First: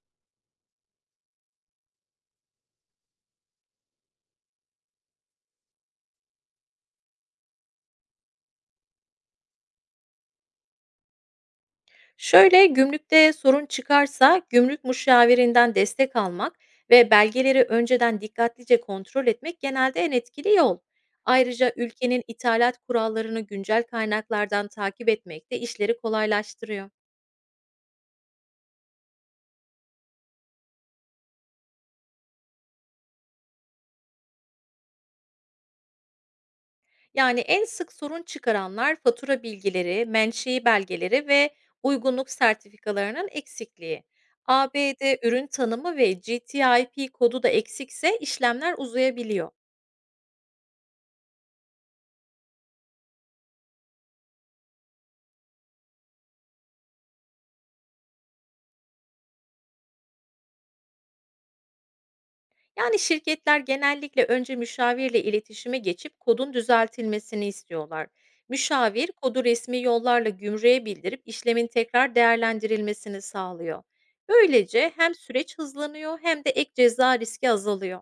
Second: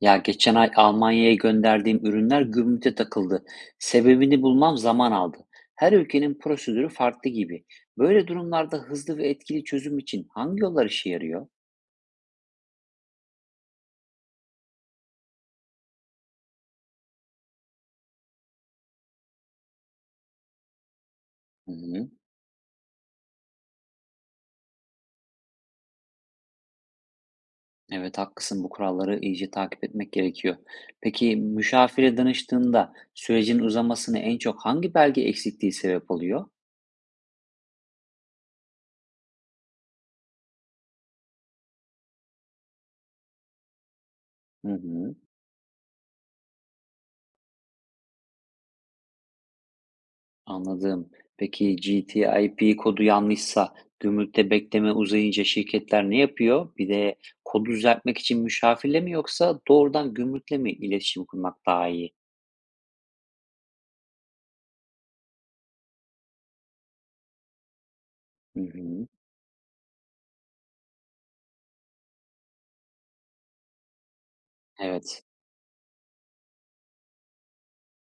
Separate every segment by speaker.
Speaker 1: Ya geçen ay Almanya'ya gönderdiğim ürünler gümrüğe takıldı. Sebebini bulmam zaman aldı. Her ülkenin prosedürü farklı gibi. Böyle durumlarda hızlı ve etkili çözüm için hangi yollar işe yarıyor?
Speaker 2: Şöyle, gümrükte sorun çıkarsa gümrük müşavirinden destek almak ve belgeleri önceden dikkatlice kontrol etmek genelde en etkili yol. Ayrıca
Speaker 1: Hı hı.
Speaker 2: ülkenin ithalat kurallarını güncel kaynaklardan takip etmek de işleri kolaylaştırıyor.
Speaker 1: Evet, haklısın, bu kuralları iyice takip etmek gerekiyor. Peki müşavire danıştığında sürecin uzamasına en çok hangi belge eksikliği sebep oluyor?
Speaker 2: Yani en sık sorun çıkaranlar fatura bilgileri, menşei belgeleri ve uygunluk sertifikalarının eksikliği.
Speaker 1: Hı hı.
Speaker 2: ABD ürün tanımı ve GTIP kodu da eksikse işlemler uzayabiliyor.
Speaker 1: Anladım. Peki GTIP kodu yanlışsa gümrükte bekleme uzayınca şirketler ne yapıyor? Bir de kodu düzeltmek için müşavirle mi yoksa doğrudan gümrükle mi iletişim kurmak daha iyi?
Speaker 2: Yani şirketler genellikle önce müşavirle iletişime geçip kodun düzeltilmesini istiyorlar.
Speaker 1: Hı hı.
Speaker 2: Müşavir kodu resmi yollarla gümrüğe bildirip işlemin tekrar değerlendirilmesini sağlıyor. Böylece hem
Speaker 1: Evet.
Speaker 2: süreç hızlanıyor, hem de ek ceza riski azalıyor.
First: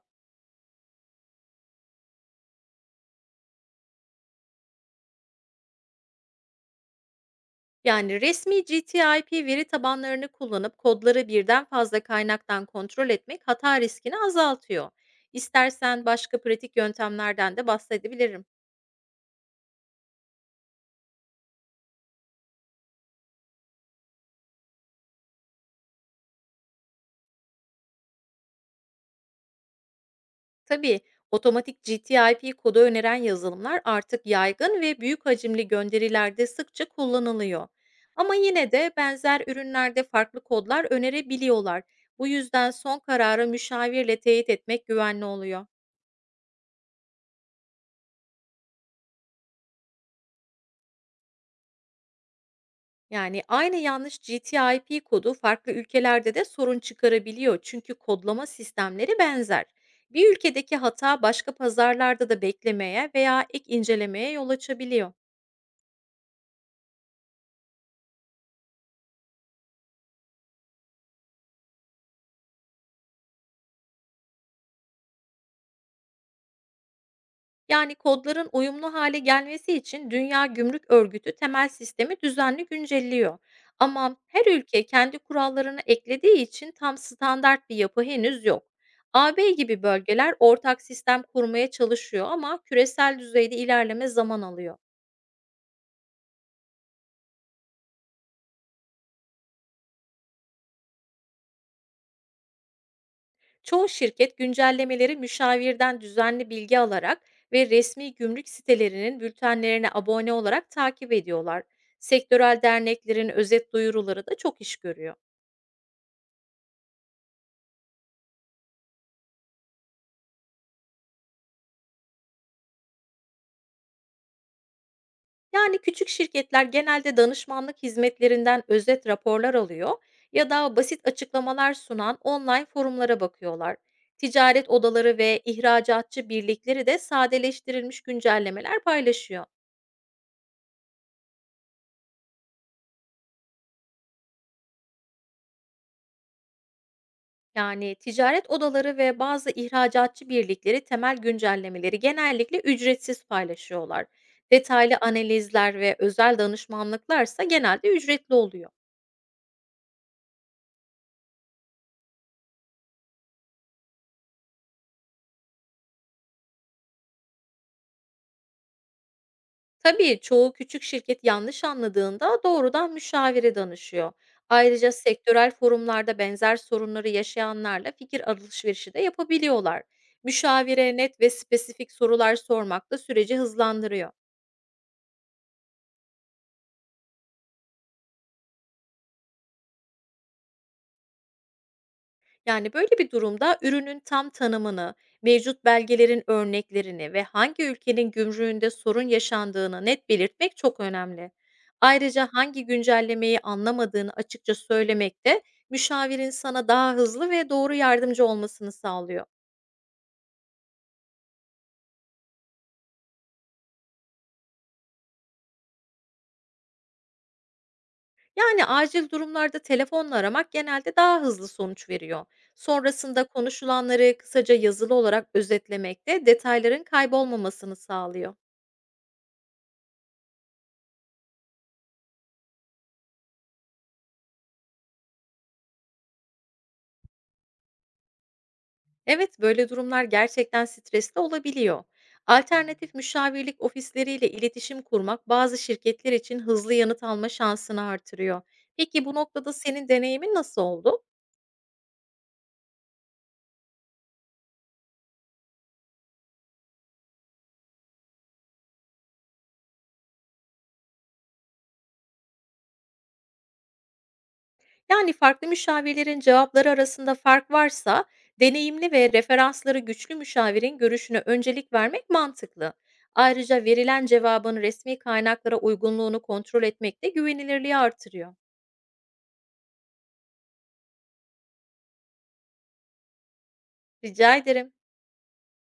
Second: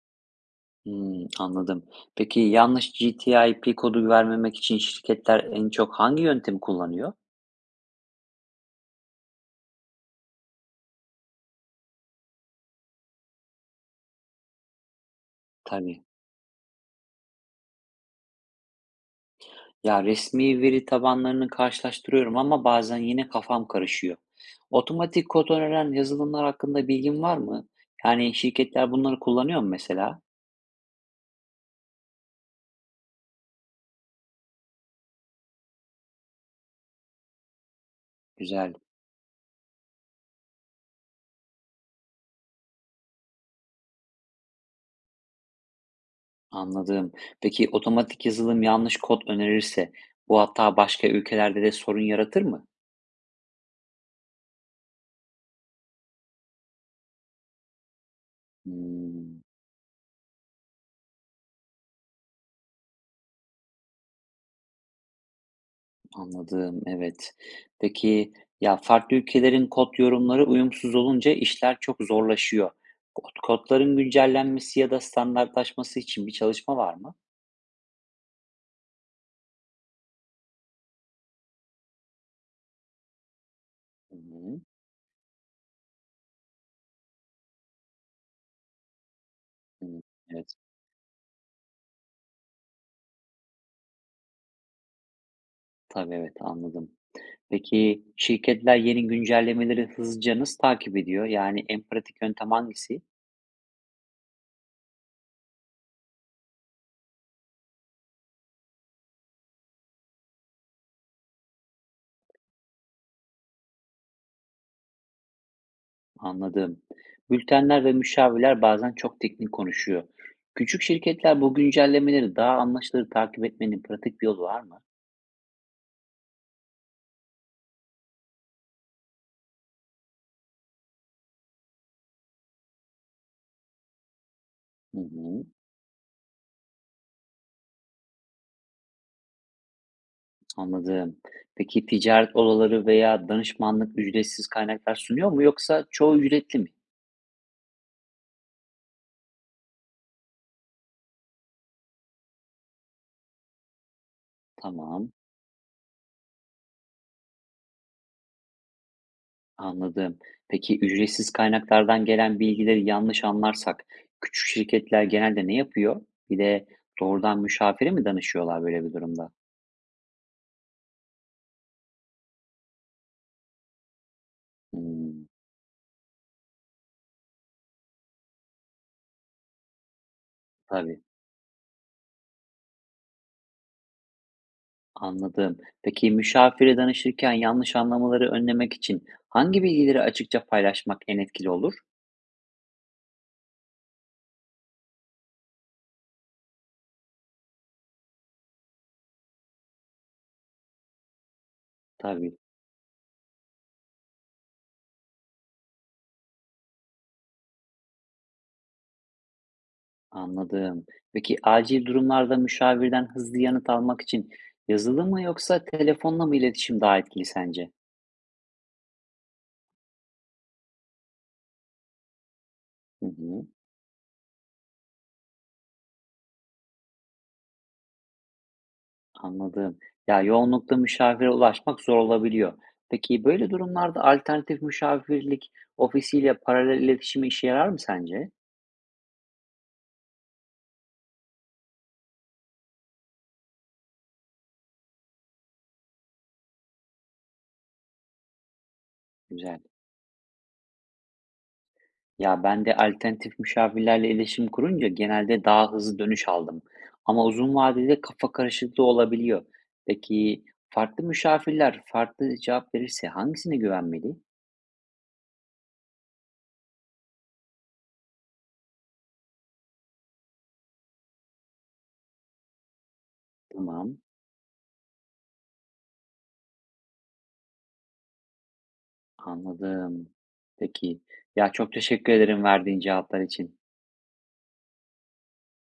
Speaker 1: Hmm, anladım. Peki yanlış GTIP kodu vermemek için şirketler en çok hangi yöntemi kullanıyor?
Speaker 2: Yani resmi GTIP veri tabanlarını kullanıp kodları birden fazla kaynaktan kontrol etmek hata riskini azaltıyor.
Speaker 1: Tabii.
Speaker 2: İstersen başka pratik yöntemlerden de bahsedebilirim.
Speaker 1: Ya resmi veri tabanlarını karşılaştırıyorum ama bazen yine kafam karışıyor. Otomatik kod öneren yazılımlar hakkında bilgin var mı? Yani şirketler bunları kullanıyor mu mesela?
Speaker 2: Tabii, otomatik GTIP kodu öneren yazılımlar artık yaygın ve büyük hacimli gönderilerde sıkça kullanılıyor. Ama yine
Speaker 1: Güzel,
Speaker 2: de benzer ürünlerde farklı kodlar önerebiliyorlar. Bu yüzden son kararı müşavirle teyit etmek güvenli oluyor.
Speaker 1: anladım. Peki otomatik yazılım yanlış kod önerirse bu hatta başka ülkelerde de sorun yaratır mı?
Speaker 2: Yani aynı yanlış GTIP kodu farklı ülkelerde de sorun çıkarabiliyor, çünkü kodlama sistemleri
Speaker 1: Hmm,
Speaker 2: benzer. Bir ülkedeki hata başka pazarlarda da beklemeye veya ek incelemeye yol açabiliyor.
Speaker 1: anladım, evet. Peki ya farklı ülkelerin kod yorumları uyumsuz olunca işler çok zorlaşıyor. Kodların güncellenmesi ya da standartlaşması için bir çalışma var mı?
Speaker 2: Yani kodların uyumlu hale gelmesi için Dünya Gümrük Örgütü temel sistemi düzenli güncelliyor. Ama
Speaker 1: Hı
Speaker 2: her
Speaker 1: hı.
Speaker 2: ülke kendi kurallarını eklediği için tam standart bir yapı henüz yok. AB gibi
Speaker 1: Hıı.
Speaker 2: bölgeler
Speaker 1: Evet.
Speaker 2: ortak sistem kurmaya çalışıyor, ama küresel düzeyde ilerleme zaman alıyor.
Speaker 1: Tabii, evet, anladım. Peki, şirketler yeni güncellemeleri hızlıca nasıl takip ediyor? Yani en pratik yöntem hangisi?
Speaker 2: Çoğu şirket güncellemeleri müşavirden düzenli bilgi alarak ve resmi gümrük sitelerinin bültenlerine abone olarak takip ediyorlar. Sektörel derneklerin özet duyuruları da çok iş görüyor.
Speaker 1: Anladım. Bültenler ve müşavirler bazen çok teknik konuşuyor. Küçük şirketler bu güncellemeleri daha anlaşılır takip etmenin pratik bir yolu var mı?
Speaker 2: Yani küçük şirketler genelde danışmanlık hizmetlerinden özet raporlar alıyor ya da basit açıklamalar sunan online forumlara bakıyorlar. Ticaret
Speaker 1: Hı
Speaker 2: odaları ve
Speaker 1: hı.
Speaker 2: ihracatçı birlikleri de sadeleştirilmiş güncellemeler paylaşıyor.
Speaker 1: Anladım. Peki ticaret odaları veya danışmanlık ücretsiz kaynaklar sunuyor mu yoksa çoğu ücretli mi?
Speaker 2: Yani ticaret odaları ve bazı ihracatçı birlikleri temel güncellemeleri genellikle ücretsiz paylaşıyorlar. Detaylı
Speaker 1: Tamam.
Speaker 2: analizler ve özel danışmanlıklarsa genelde ücretli oluyor.
Speaker 1: Anladım. Peki ücretsiz kaynaklardan gelen bilgileri yanlış anlarsak küçük şirketler genelde ne yapıyor? Bir de doğrudan müşavire mi danışıyorlar böyle bir durumda?
Speaker 2: Tabii, çoğu küçük şirket yanlış anladığında doğrudan müşavire danışıyor. Ayrıca
Speaker 1: Hmm,
Speaker 2: sektörel forumlarda benzer sorunları yaşayanlarla fikir alışverişi de yapabiliyorlar. Müşavire
Speaker 1: tabii,
Speaker 2: net ve spesifik sorular sormak da süreci hızlandırıyor.
Speaker 1: anladım. Peki müşavire danışırken yanlış anlamaları önlemek için hangi bilgileri açıkça paylaşmak en etkili olur?
Speaker 2: Yani böyle bir durumda ürünün tam tanımını, mevcut belgelerin örneklerini ve hangi ülkenin gümrüğünde sorun yaşandığını net belirtmek çok önemli. Ayrıca
Speaker 1: Tabii,
Speaker 2: hangi güncellemeyi anlamadığını açıkça söylemek de müşavirin sana daha hızlı ve doğru yardımcı olmasını sağlıyor.
Speaker 1: anladım. Peki acil durumlarda müşavirden hızlı yanıt almak için yazılı mı yoksa telefonla mı iletişim daha etkili sence?
Speaker 2: Yani acil durumlarda telefonla aramak genelde daha hızlı sonuç veriyor.
Speaker 1: Hı
Speaker 2: Sonrasında
Speaker 1: hı.
Speaker 2: konuşulanları kısaca yazılı olarak özetlemek de detayların kaybolmamasını sağlıyor.
Speaker 1: Anladım. Ya, yoğunlukta müşavire ulaşmak zor olabiliyor. Peki böyle durumlarda alternatif müşavirlik ofisiyle paralel iletişim işe yarar mı sence?
Speaker 2: Evet, böyle durumlar gerçekten stresli olabiliyor. Alternatif müşavirlik ofisleriyle iletişim kurmak bazı şirketler için hızlı yanıt alma şansını artırıyor. Peki, bu noktada
Speaker 1: Güzel.
Speaker 2: senin deneyimin nasıl oldu?
Speaker 1: Ya ben de alternatif müşavirlerle iletişim kurunca genelde daha hızlı dönüş aldım. Ama uzun vadede kafa karışıklığı olabiliyor. Peki farklı müşavirler farklı cevap verirse hangisine güvenmeli?
Speaker 2: Yani farklı müşavirlerin cevapları arasında fark varsa, deneyimli ve referansları güçlü müşavirin görüşüne öncelik vermek mantıklı. Ayrıca
Speaker 1: Tamam,
Speaker 2: verilen cevabın resmi kaynaklara uygunluğunu kontrol etmek de güvenilirliği artırıyor.
Speaker 1: anladım. Peki. Ya çok teşekkür ederim verdiğin cevaplar için.
Speaker 2: Rica ederim.